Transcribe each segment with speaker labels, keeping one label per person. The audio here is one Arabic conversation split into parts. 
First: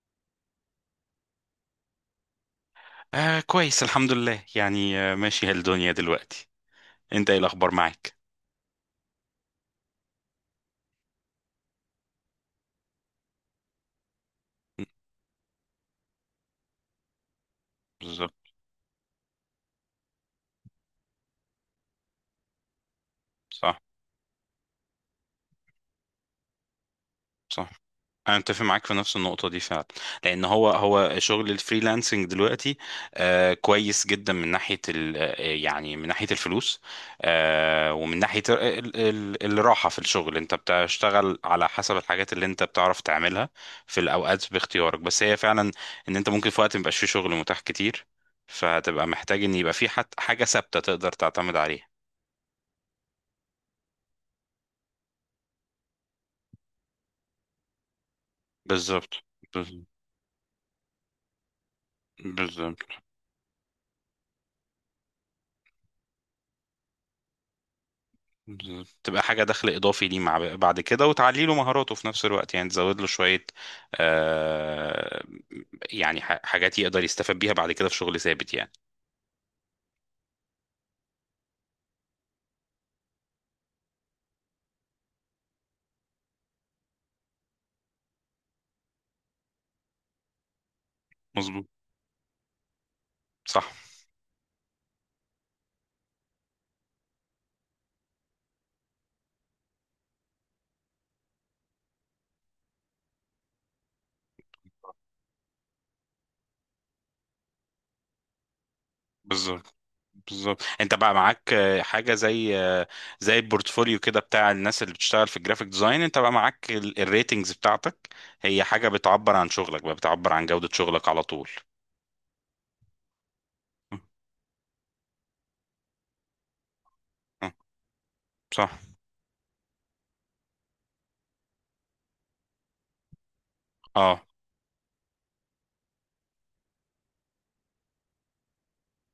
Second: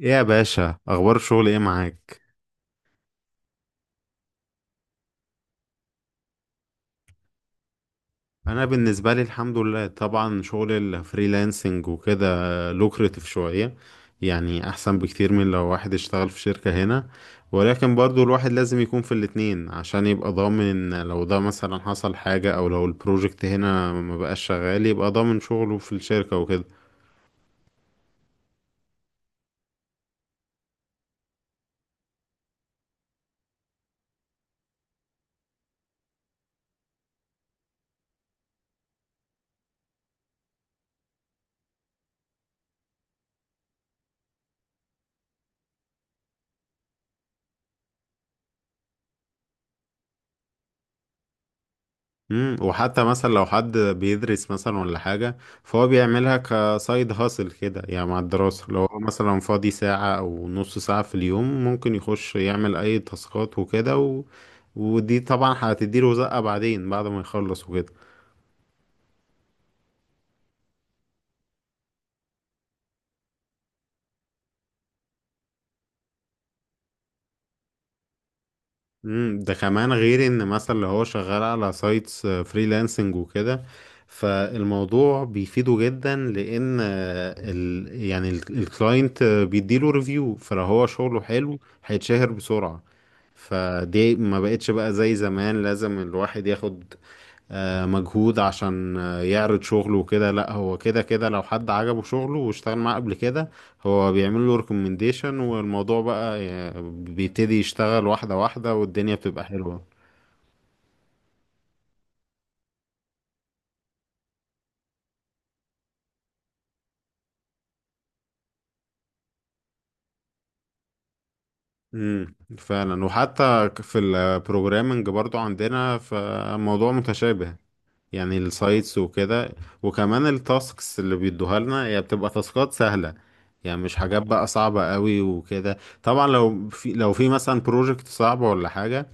Speaker 1: ايه يا باشا، اخبار الشغل ايه معاك؟
Speaker 2: آه، كويس الحمد لله، يعني آه، ماشي الدنيا دلوقتي. انت ايه الاخبار معاك؟
Speaker 1: انا بالنسبه لي الحمد لله، طبعا شغل الفريلانسنج وكده لوكريتيف شويه، يعني احسن بكتير من لو واحد اشتغل في شركه هنا. ولكن برضو
Speaker 2: بالظبط.
Speaker 1: الواحد لازم يكون في الاتنين عشان يبقى ضامن، لو ده مثلا حصل حاجه او لو البروجكت
Speaker 2: صح.
Speaker 1: هنا ما بقاش شغال يبقى ضامن شغله في الشركه وكده.
Speaker 2: صح. انا اتفق معاك في نفس النقطه دي فعلا، لان هو شغل الفريلانسنج دلوقتي آه، كويس جدا من ناحيه ال آه، يعني من ناحيه الفلوس، آه، ومن ناحيه ال الراحه في الشغل. انت بتشتغل على حسب الحاجات اللي انت بتعرف تعملها في الاوقات باختيارك، بس هي فعلا ان انت ممكن في وقت ميبقاش فيه شغل متاح كتير، فهتبقى محتاج ان يبقى في حاجه ثابته تقدر تعتمد عليها.
Speaker 1: وحتى مثلا لو حد بيدرس مثلا ولا حاجة، فهو بيعملها كسايد هاسل كده، يعني مع الدراسة لو هو
Speaker 2: بالظبط.
Speaker 1: مثلا فاضي
Speaker 2: بالظبط.
Speaker 1: ساعة أو نص ساعة في اليوم ممكن يخش يعمل
Speaker 2: بالظبط.
Speaker 1: أي تاسكات وكده. ودي طبعا هتديله زقة بعدين بعد ما يخلص وكده.
Speaker 2: تبقى حاجة دخل إضافي ليه مع بعد كده، وتعلي له مهاراته في نفس الوقت، يعني تزود له شوية آه، يعني حاجات يقدر يستفاد بيها بعد كده في شغل ثابت يعني.
Speaker 1: ده كمان غير ان مثلا اللي هو شغال على سايتس فريلانسنج وكده، فالموضوع بيفيده جدا لان آه، ال يعني الكلاينت بيديله ريفيو، فلو هو شغله حلو
Speaker 2: مظبوط.
Speaker 1: هيتشهر بسرعة.
Speaker 2: صح.
Speaker 1: فدي ما بقتش بقى زي زمان لازم الواحد ياخد مجهود عشان يعرض شغله وكده، لا هو كده كده لو حد عجبه شغله واشتغل معاه قبل كده هو بيعمل له ريكومنديشن، والموضوع بقى بيبتدي يشتغل واحدة واحدة والدنيا بتبقى
Speaker 2: بالظبط.
Speaker 1: حلوة.
Speaker 2: بالظبط، انت بقى معاك آه، حاجة زي آه، زي البورتفوليو كده بتاع الناس اللي بتشتغل في الجرافيك ديزاين، انت بقى معاك الريتنجز بتاعتك، هي حاجة بتعبر عن شغلك، بقى بتعبر عن جودة شغلك على طول.
Speaker 1: فعلا، وحتى في
Speaker 2: م-
Speaker 1: البروجرامنج برضو عندنا فموضوع
Speaker 2: م-
Speaker 1: متشابه، يعني
Speaker 2: صح.
Speaker 1: السايتس وكده. وكمان التاسكس اللي بيدوها لنا هي بتبقى تاسكات سهلة، يعني مش حاجات
Speaker 2: اه.
Speaker 1: بقى صعبة قوي وكده. طبعا لو في مثلا بروجكت صعب ولا حاجة،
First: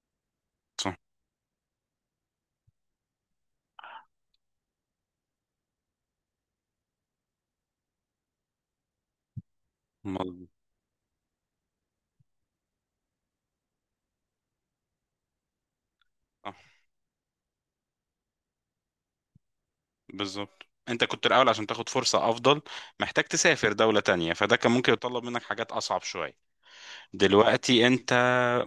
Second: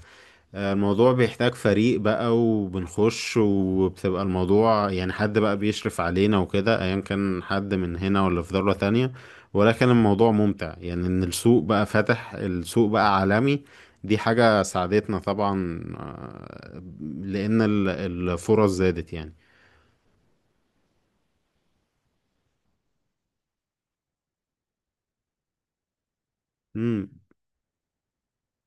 Speaker 2: صح.
Speaker 1: الموضوع بيحتاج فريق بقى وبنخش وبتبقى الموضوع يعني حد بقى بيشرف علينا وكده، ايا كان حد من هنا ولا في دولة تانية. ولكن الموضوع
Speaker 2: مظبوط.
Speaker 1: ممتع، يعني ان السوق بقى فاتح، السوق بقى عالمي. دي حاجة ساعدتنا طبعا، لان الفرص زادت يعني.
Speaker 2: بالظبط، انت كنت الاول عشان تاخد فرصة افضل محتاج تسافر دولة تانية، فده كان ممكن يطلب منك حاجات اصعب شوية. دلوقتي انت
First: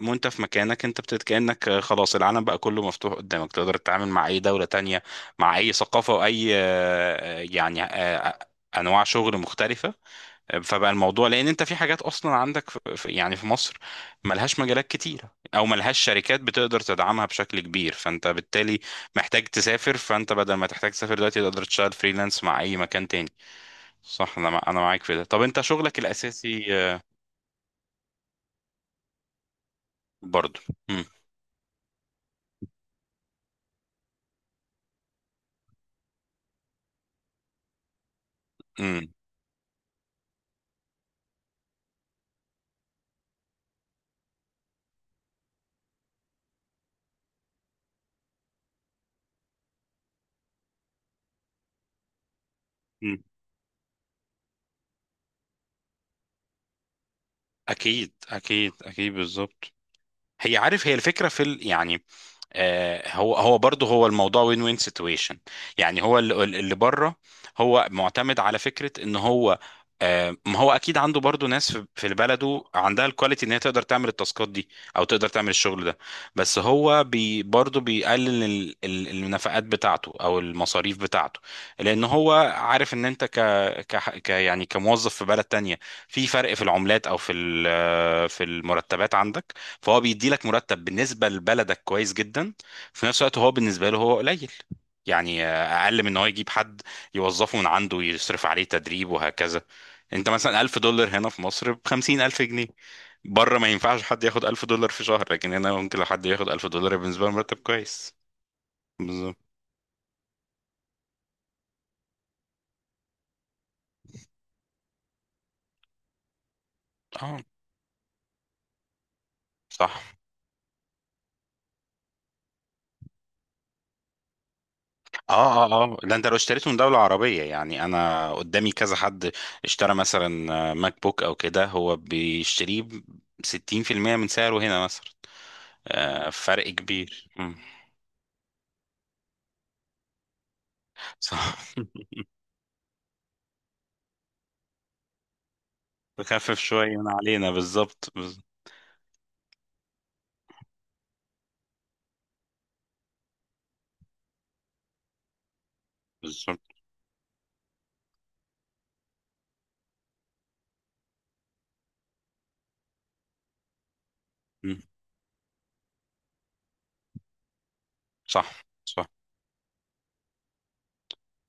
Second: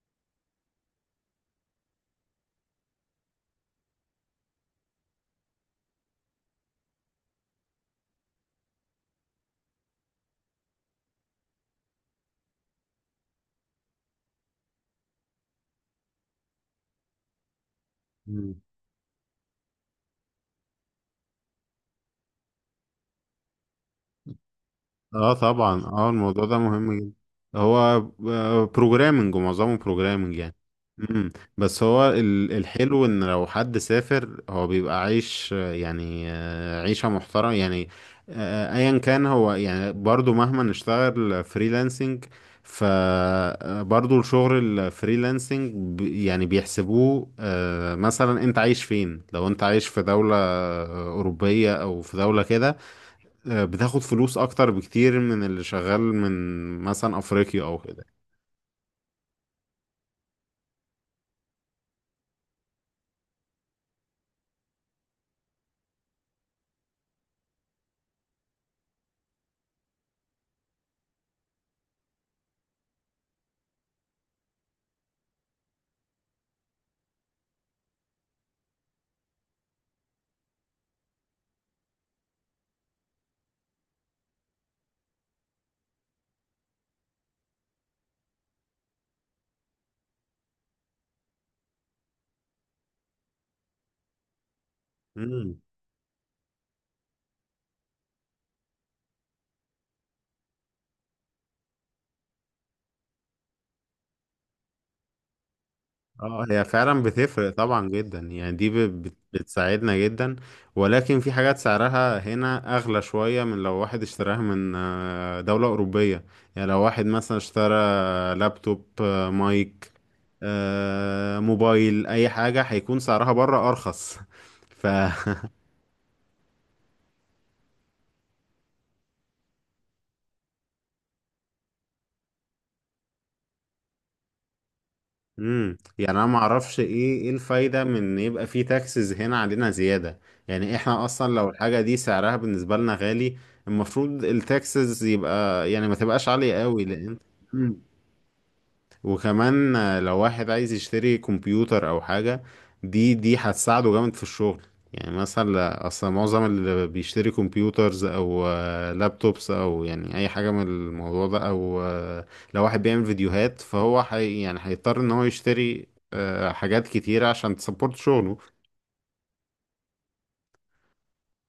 Speaker 2: وانت في مكانك انت بتت كأنك خلاص العالم بقى كله مفتوح قدامك، تقدر تتعامل مع اي دولة تانية، مع اي ثقافة، واي آه، يعني آه، آه، انواع شغل مختلفة. فبقى الموضوع، لان انت في حاجات اصلا عندك في يعني في مصر ملهاش مجالات كتيره، او ملهاش شركات بتقدر تدعمها بشكل كبير، فانت
Speaker 1: مم.
Speaker 2: بالتالي محتاج تسافر، فانت بدل ما تحتاج تسافر دلوقتي تقدر تشتغل فريلانس مع اي مكان تاني. صح. انا معاك في ده.
Speaker 1: اه
Speaker 2: طب انت
Speaker 1: طبعا،
Speaker 2: شغلك
Speaker 1: اه الموضوع ده
Speaker 2: الاساسي
Speaker 1: مهم
Speaker 2: آه،
Speaker 1: جدا. هو بروجرامنج، ومعظمه بروجرامنج يعني.
Speaker 2: برضه. مم.
Speaker 1: امم بس هو الحلو ان لو حد سافر هو بيبقى عايش، يعني عيشة محترمة يعني. ايا
Speaker 2: مم.
Speaker 1: كان هو يعني برضو مهما نشتغل فريلانسنج، فبرضو الشغل الفريلانسنج يعني بيحسبوه، مثلا انت عايش فين، لو انت عايش في دولة أوروبية او في دولة كده
Speaker 2: مم.
Speaker 1: بتاخد فلوس اكتر بكتير من اللي شغال من مثلا افريقيا او كده.
Speaker 2: اكيد، اكيد، اكيد، بالظبط. هي عارف هي الفكره في ال، يعني آه، هو برضه هو الموضوع وين وين سيتويشن، يعني هو اللي بره هو معتمد على فكره ان هو آه، ما هو اكيد عنده برضه ناس في في بلده عندها الكواليتي ان هي تقدر تعمل التاسكات دي، او تقدر تعمل الشغل ده، بس هو برضه بيقلل النفقات بتاعته او المصاريف بتاعته، لان هو عارف ان انت ك يعني كموظف في بلد تانية، في فرق في العملات، او في آه، في المرتبات عندك، فهو بيدي لك مرتب بالنسبه لبلدك كويس جدا، في نفس الوقت هو بالنسبه له هو قليل، يعني
Speaker 1: امم
Speaker 2: آه، اقل من ان هو يجيب حد يوظفه من عنده يصرف عليه تدريب وهكذا. انت مثلا 1000$ هنا في مصر ب 50000 جنيه. بره ما ينفعش حد ياخد 1000$ في شهر، لكن هنا ممكن لو حد
Speaker 1: اه،
Speaker 2: ياخد
Speaker 1: هي
Speaker 2: 1000$
Speaker 1: فعلا
Speaker 2: بالنسبه له
Speaker 1: بتفرق
Speaker 2: مرتب
Speaker 1: طبعا
Speaker 2: كويس.
Speaker 1: جدا، يعني دي
Speaker 2: بالظبط.
Speaker 1: بتساعدنا جدا. ولكن في حاجات سعرها هنا اغلى شوية من لو واحد اشتراها من دولة اوروبية. يعني لو واحد مثلا
Speaker 2: اه
Speaker 1: اشترى لابتوب، مايك،
Speaker 2: صح.
Speaker 1: موبايل، اي حاجة هيكون سعرها بره ارخص. ف
Speaker 2: اه، اه، اه، ده انت لو اشتريته من دولة عربية، يعني انا قدامي كذا حد اشترى مثلا ماك بوك او كده، هو بيشتريه ب 60% من سعره هنا مثلا.
Speaker 1: يعني انا
Speaker 2: آه،
Speaker 1: ما
Speaker 2: فرق
Speaker 1: اعرفش ايه
Speaker 2: كبير.
Speaker 1: ايه
Speaker 2: مم.
Speaker 1: الفايده من ان يبقى في تاكسز هنا علينا زياده. يعني احنا اصلا لو
Speaker 2: صح.
Speaker 1: الحاجه دي سعرها بالنسبه لنا غالي، المفروض التاكسز يبقى يعني ما تبقاش عاليه
Speaker 2: تخفف
Speaker 1: قوي
Speaker 2: شوية من
Speaker 1: لان،
Speaker 2: علينا بالظبط
Speaker 1: وكمان لو واحد عايز يشتري كمبيوتر او حاجة دي هتساعده جامد في الشغل. يعني مثلا اصلا معظم
Speaker 2: بالظبط.
Speaker 1: اللي بيشتري كمبيوترز او لابتوبس او يعني اي حاجة من الموضوع ده او لو واحد بيعمل فيديوهات فهو حي، يعني
Speaker 2: مم.
Speaker 1: هيضطر ان هو يشتري حاجات كتيرة عشان تسبورت شغله.
Speaker 2: صح. صح.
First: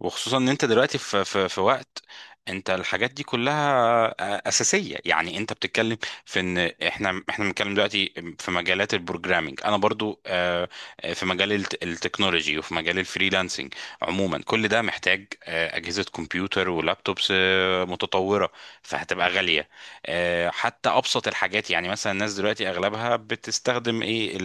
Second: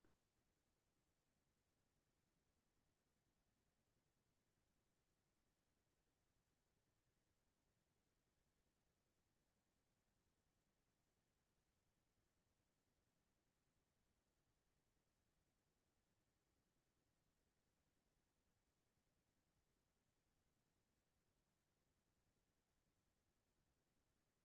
Speaker 2: وخصوصا ان انت دلوقتي في وقت انت الحاجات دي كلها اساسيه، يعني انت بتتكلم في ان احنا بنتكلم دلوقتي في مجالات البروجرامينج. انا برضو آه، آه، في مجال التكنولوجي، وفي مجال الفريلانسنج عموما، كل ده محتاج آه، اجهزه كمبيوتر ولابتوبس آه، متطوره، فهتبقى غاليه. آه، حتى ابسط الحاجات، يعني مثلا الناس دلوقتي اغلبها بتستخدم ايه؟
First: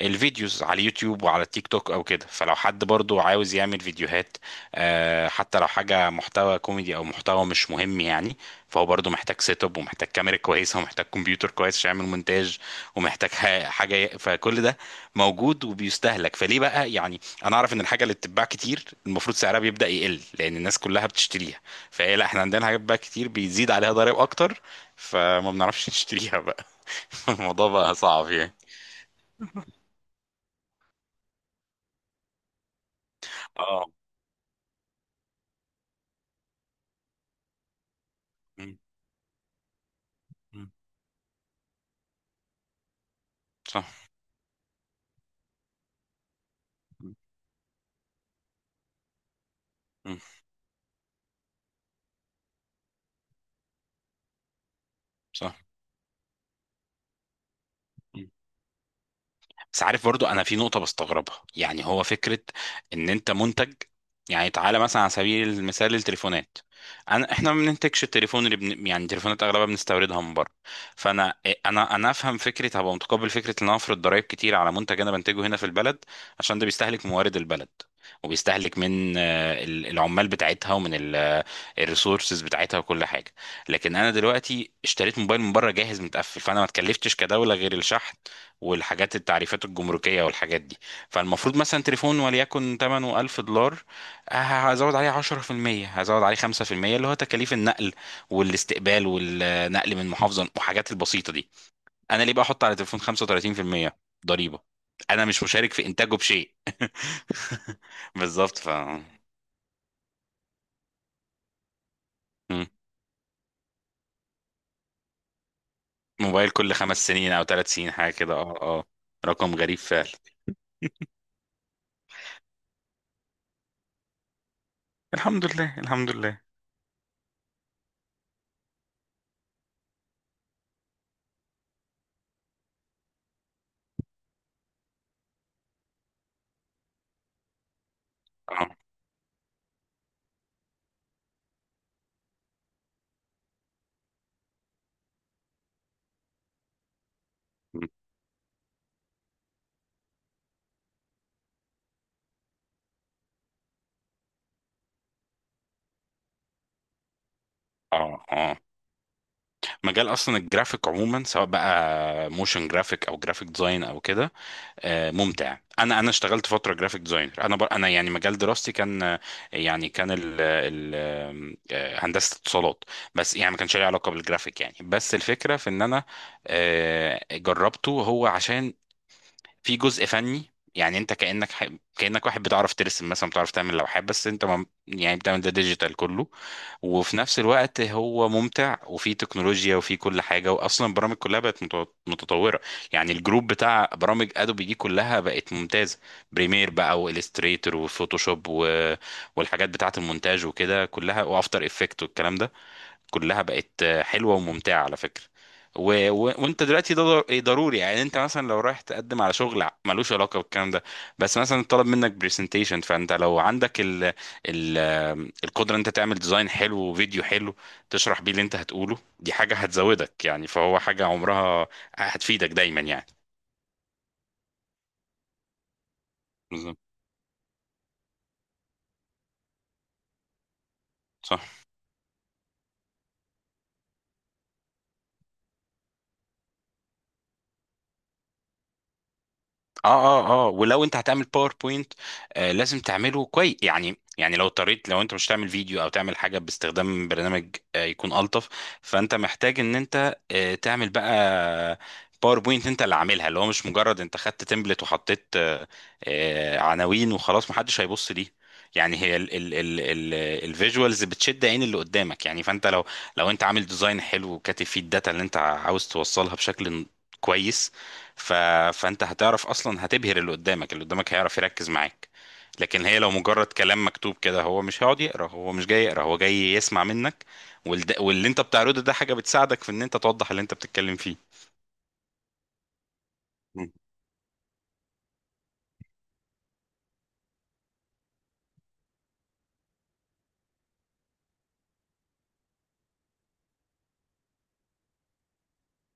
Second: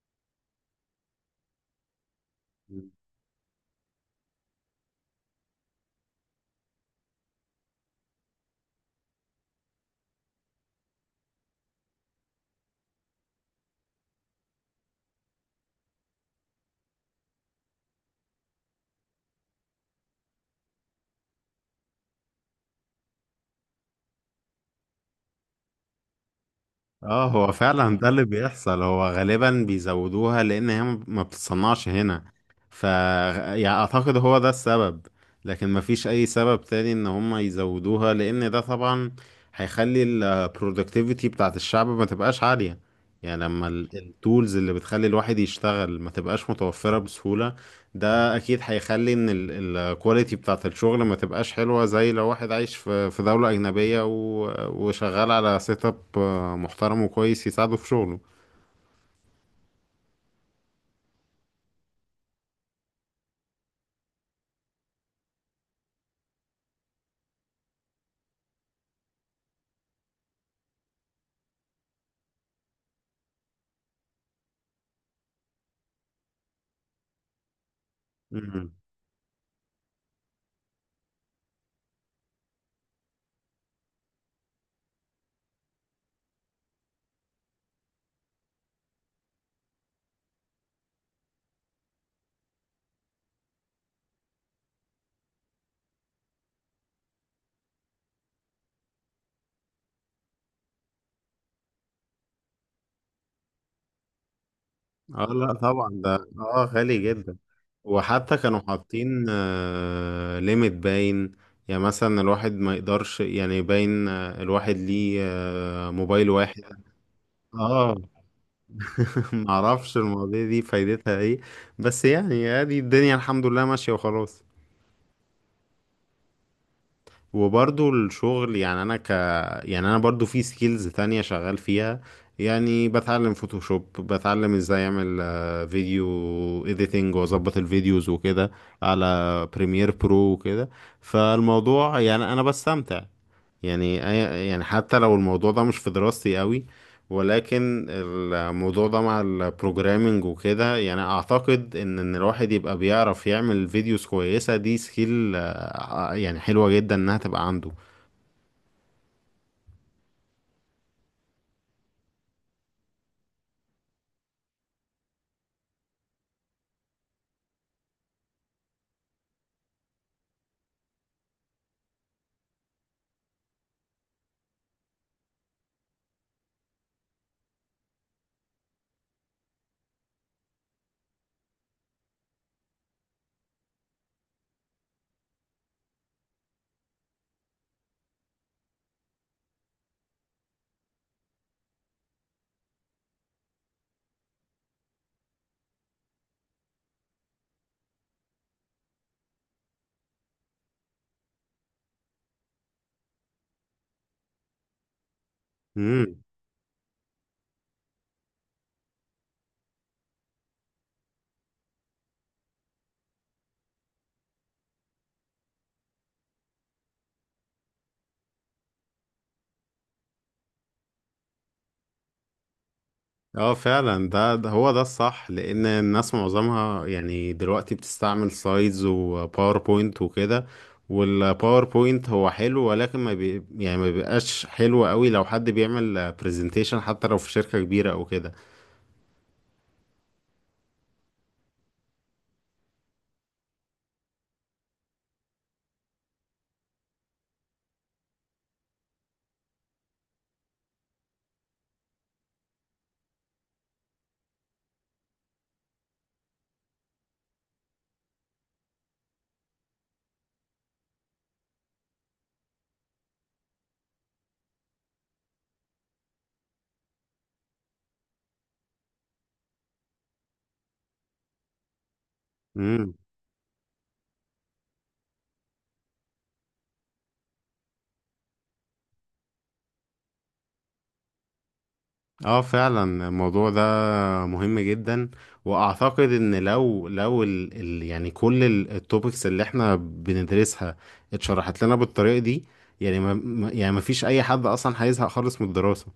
Speaker 2: الفيديوز على اليوتيوب وعلى التيك توك او كده. فلو حد برضو عاوز يعمل فيديوهات آه، حتى لو حاجة محتوى كوميدي او محتوى مش مهم يعني، فهو برضو محتاج سيت اب، ومحتاج كاميرا كويسة ومحتاج كمبيوتر كويس عشان يعمل مونتاج، ومحتاج فكل ده موجود وبيستهلك. فليه بقى يعني، انا اعرف ان الحاجة اللي بتتباع كتير المفروض سعرها بيبدأ يقل لان الناس كلها بتشتريها، فهي لا، احنا عندنا حاجات بقى كتير بيزيد عليها ضرائب اكتر، فما بنعرفش نشتريها بقى.
Speaker 1: اه هو
Speaker 2: الموضوع بقى
Speaker 1: فعلا ده اللي
Speaker 2: صعب يعني.
Speaker 1: بيحصل، هو غالبا بيزودوها لان هي ما بتتصنعش هنا. يعني
Speaker 2: اه.
Speaker 1: اعتقد هو ده السبب، لكن ما فيش اي سبب تاني ان هم يزودوها، لان ده طبعا هيخلي البرودكتيفيتي بتاعت الشعب ما تبقاش عالية. يعني لما
Speaker 2: صح.
Speaker 1: التولز اللي بتخلي الواحد يشتغل ما تبقاش متوفرة بسهولة، ده اكيد هيخلي ان
Speaker 2: مم.
Speaker 1: الكواليتي بتاعت الشغل ما تبقاش حلوة، زي لو واحد عايش في دولة اجنبية وشغال
Speaker 2: صح.
Speaker 1: على سيت اب محترم وكويس يساعده في شغله.
Speaker 2: مم. بس عارف برضو انا في نقطة بستغربها، يعني هو فكرة ان انت منتج. يعني تعالى مثلا على سبيل المثال التليفونات، احنا ما بننتجش التليفون اللي يعني التليفونات اغلبها بنستوردها من بره. فانا إيه، انا انا افهم فكرة هبقى متقبل فكرة ان انا افرض ضرائب كتير على منتج انا بنتجه هنا في البلد، عشان ده بيستهلك موارد البلد،
Speaker 1: مم.
Speaker 2: وبيستهلك من آه، العمال بتاعتها، ومن الريسورسز بتاعتها، وكل حاجة. لكن انا دلوقتي اشتريت موبايل من بره جاهز متقفل، فانا ما اتكلفتش كدولة غير الشحن والحاجات التعريفات الجمركية والحاجات دي. فالمفروض مثلا تليفون وليكن ثمنه 1000$، ه- هزود عليه 10%، هزود عليه 5% اللي هو تكاليف النقل والاستقبال والنقل من محافظة وحاجات البسيطة دي، انا ليه بقى احط على تليفون 35% ضريبة انا
Speaker 1: اه
Speaker 2: مش
Speaker 1: لا
Speaker 2: مشارك في
Speaker 1: طبعا، ده
Speaker 2: انتاجه بشيء؟
Speaker 1: اه غالي جدا. وحتى
Speaker 2: بالظبط.
Speaker 1: كانوا
Speaker 2: ف،
Speaker 1: حاطين ليميت باين، يعني مثلا الواحد
Speaker 2: مم.
Speaker 1: ما يقدرش، يعني باين الواحد ليه موبايل
Speaker 2: موبايل
Speaker 1: واحد.
Speaker 2: كل 5 سنين او 3 سنين
Speaker 1: اه.
Speaker 2: حاجة كده. اه. اه. رقم غريب
Speaker 1: معرفش
Speaker 2: فعلا.
Speaker 1: المواضيع دي فايدتها ايه. بس يعني ادي الدنيا الحمد لله ماشية وخلاص.
Speaker 2: الحمد لله. الحمد لله.
Speaker 1: وبرضو الشغل يعني انا ك يعني انا برضو في سكيلز تانية شغال فيها، يعني بتعلم فوتوشوب، بتعلم ازاي اعمل فيديو اديتنج واظبط الفيديوز وكده
Speaker 2: اه.
Speaker 1: على بريمير برو وكده. فالموضوع يعني انا بستمتع، يعني أي- يعني حتى لو الموضوع ده مش في دراستي قوي، ولكن الموضوع ده مع البروجرامينج وكده، يعني اعتقد ان الواحد يبقى بيعرف يعمل فيديوز كويسة، دي سكيل يعني حلوة جدا انها تبقى عنده.
Speaker 2: اه. اه، مجال اصلا الجرافيك عموما، سواء بقى موشن جرافيك او جرافيك ديزاين او كده آه، ممتع. انا اشتغلت فتره جرافيك ديزاينر. انا يعني مجال دراستي كان آه، يعني كان آه، هندسه اتصالات، بس يعني ما كانش ليه علاقه بالجرافيك يعني، بس الفكره في ان انا آه، جربته هو عشان في جزء فني، يعني انت كانك واحد بتعرف ترسم مثلا، بتعرف تعمل لوحات، بس انت ما... يعني بتعمل ده ديجيتال كله. وفي نفس الوقت هو ممتع، وفي تكنولوجيا، وفي كل حاجه، واصلا البرامج كلها بقت متطوره. يعني الجروب بتاع برامج ادوبي دي كلها بقت ممتازه، بريمير بقى والستريتور وفوتوشوب و، والحاجات بتاعه المونتاج وكده كلها، وافتر افكت والكلام ده، كلها بقت حلوه وممتعه على فكره.
Speaker 1: امم
Speaker 2: وانت دلوقتي ده ضروري، يعني انت مثلا لو رايح تقدم على شغل ملوش علاقه بالكلام ده، بس مثلا طلب منك برزنتيشن، فانت لو عندك ال... القدره ان انت تعمل ديزاين حلو وفيديو حلو تشرح بيه اللي انت هتقوله، دي حاجه هتزودك يعني، فهو حاجه عمرها هتفيدك دايما يعني.
Speaker 1: اه فعلا، ده هو ده الصح، لان الناس
Speaker 2: بالظبط.
Speaker 1: معظمها يعني دلوقتي بتستعمل سلايدز وباوربوينت وكده.
Speaker 2: صح.
Speaker 1: والباوربوينت هو حلو، ولكن ما بي يعني ما بيبقاش حلو قوي لو حد بيعمل برزنتيشن حتى لو في شركة كبيرة او كده.
Speaker 2: اه. اه. اه، ولو انت هتعمل باوربوينت آه، لازم تعمله كويس يعني. يعني لو اضطريت، لو انت مش تعمل فيديو او تعمل حاجه باستخدام برنامج آه يكون الطف، فانت محتاج ان انت آه، تعمل بقى باوربوينت انت اللي عاملها، اللي هو مش مجرد انت خدت تمبلت وحطيت آه، آه، عناوين وخلاص محدش هيبص ليه. يعني هي ال ال ال ال الفيجوالز بتشد عين اللي قدامك يعني، فانت لو، لو انت عامل ديزاين حلو وكاتب فيه الداتا اللي انت عاوز توصلها بشكل كويس، ف... فانت هتعرف اصلا هتبهر اللي قدامك، اللي قدامك هيعرف يركز معاك. لكن هي لو مجرد كلام مكتوب كده، هو مش هيقعد يقرا، هو مش جاي يقرا، هو جاي يسمع منك، واللي انت بتعرضه ده حاجة بتساعدك في ان انت توضح اللي انت بتتكلم فيه.
Speaker 1: اه فعلا الموضوع ده
Speaker 2: مم.
Speaker 1: مهم جدا، واعتقد ان لو ال يعني كل التوبكس اللي احنا بندرسها اتشرحت لنا بالطريقه دي، يعني يعني ما فيش اي حد اصلا هيزهق خالص من الدراسه.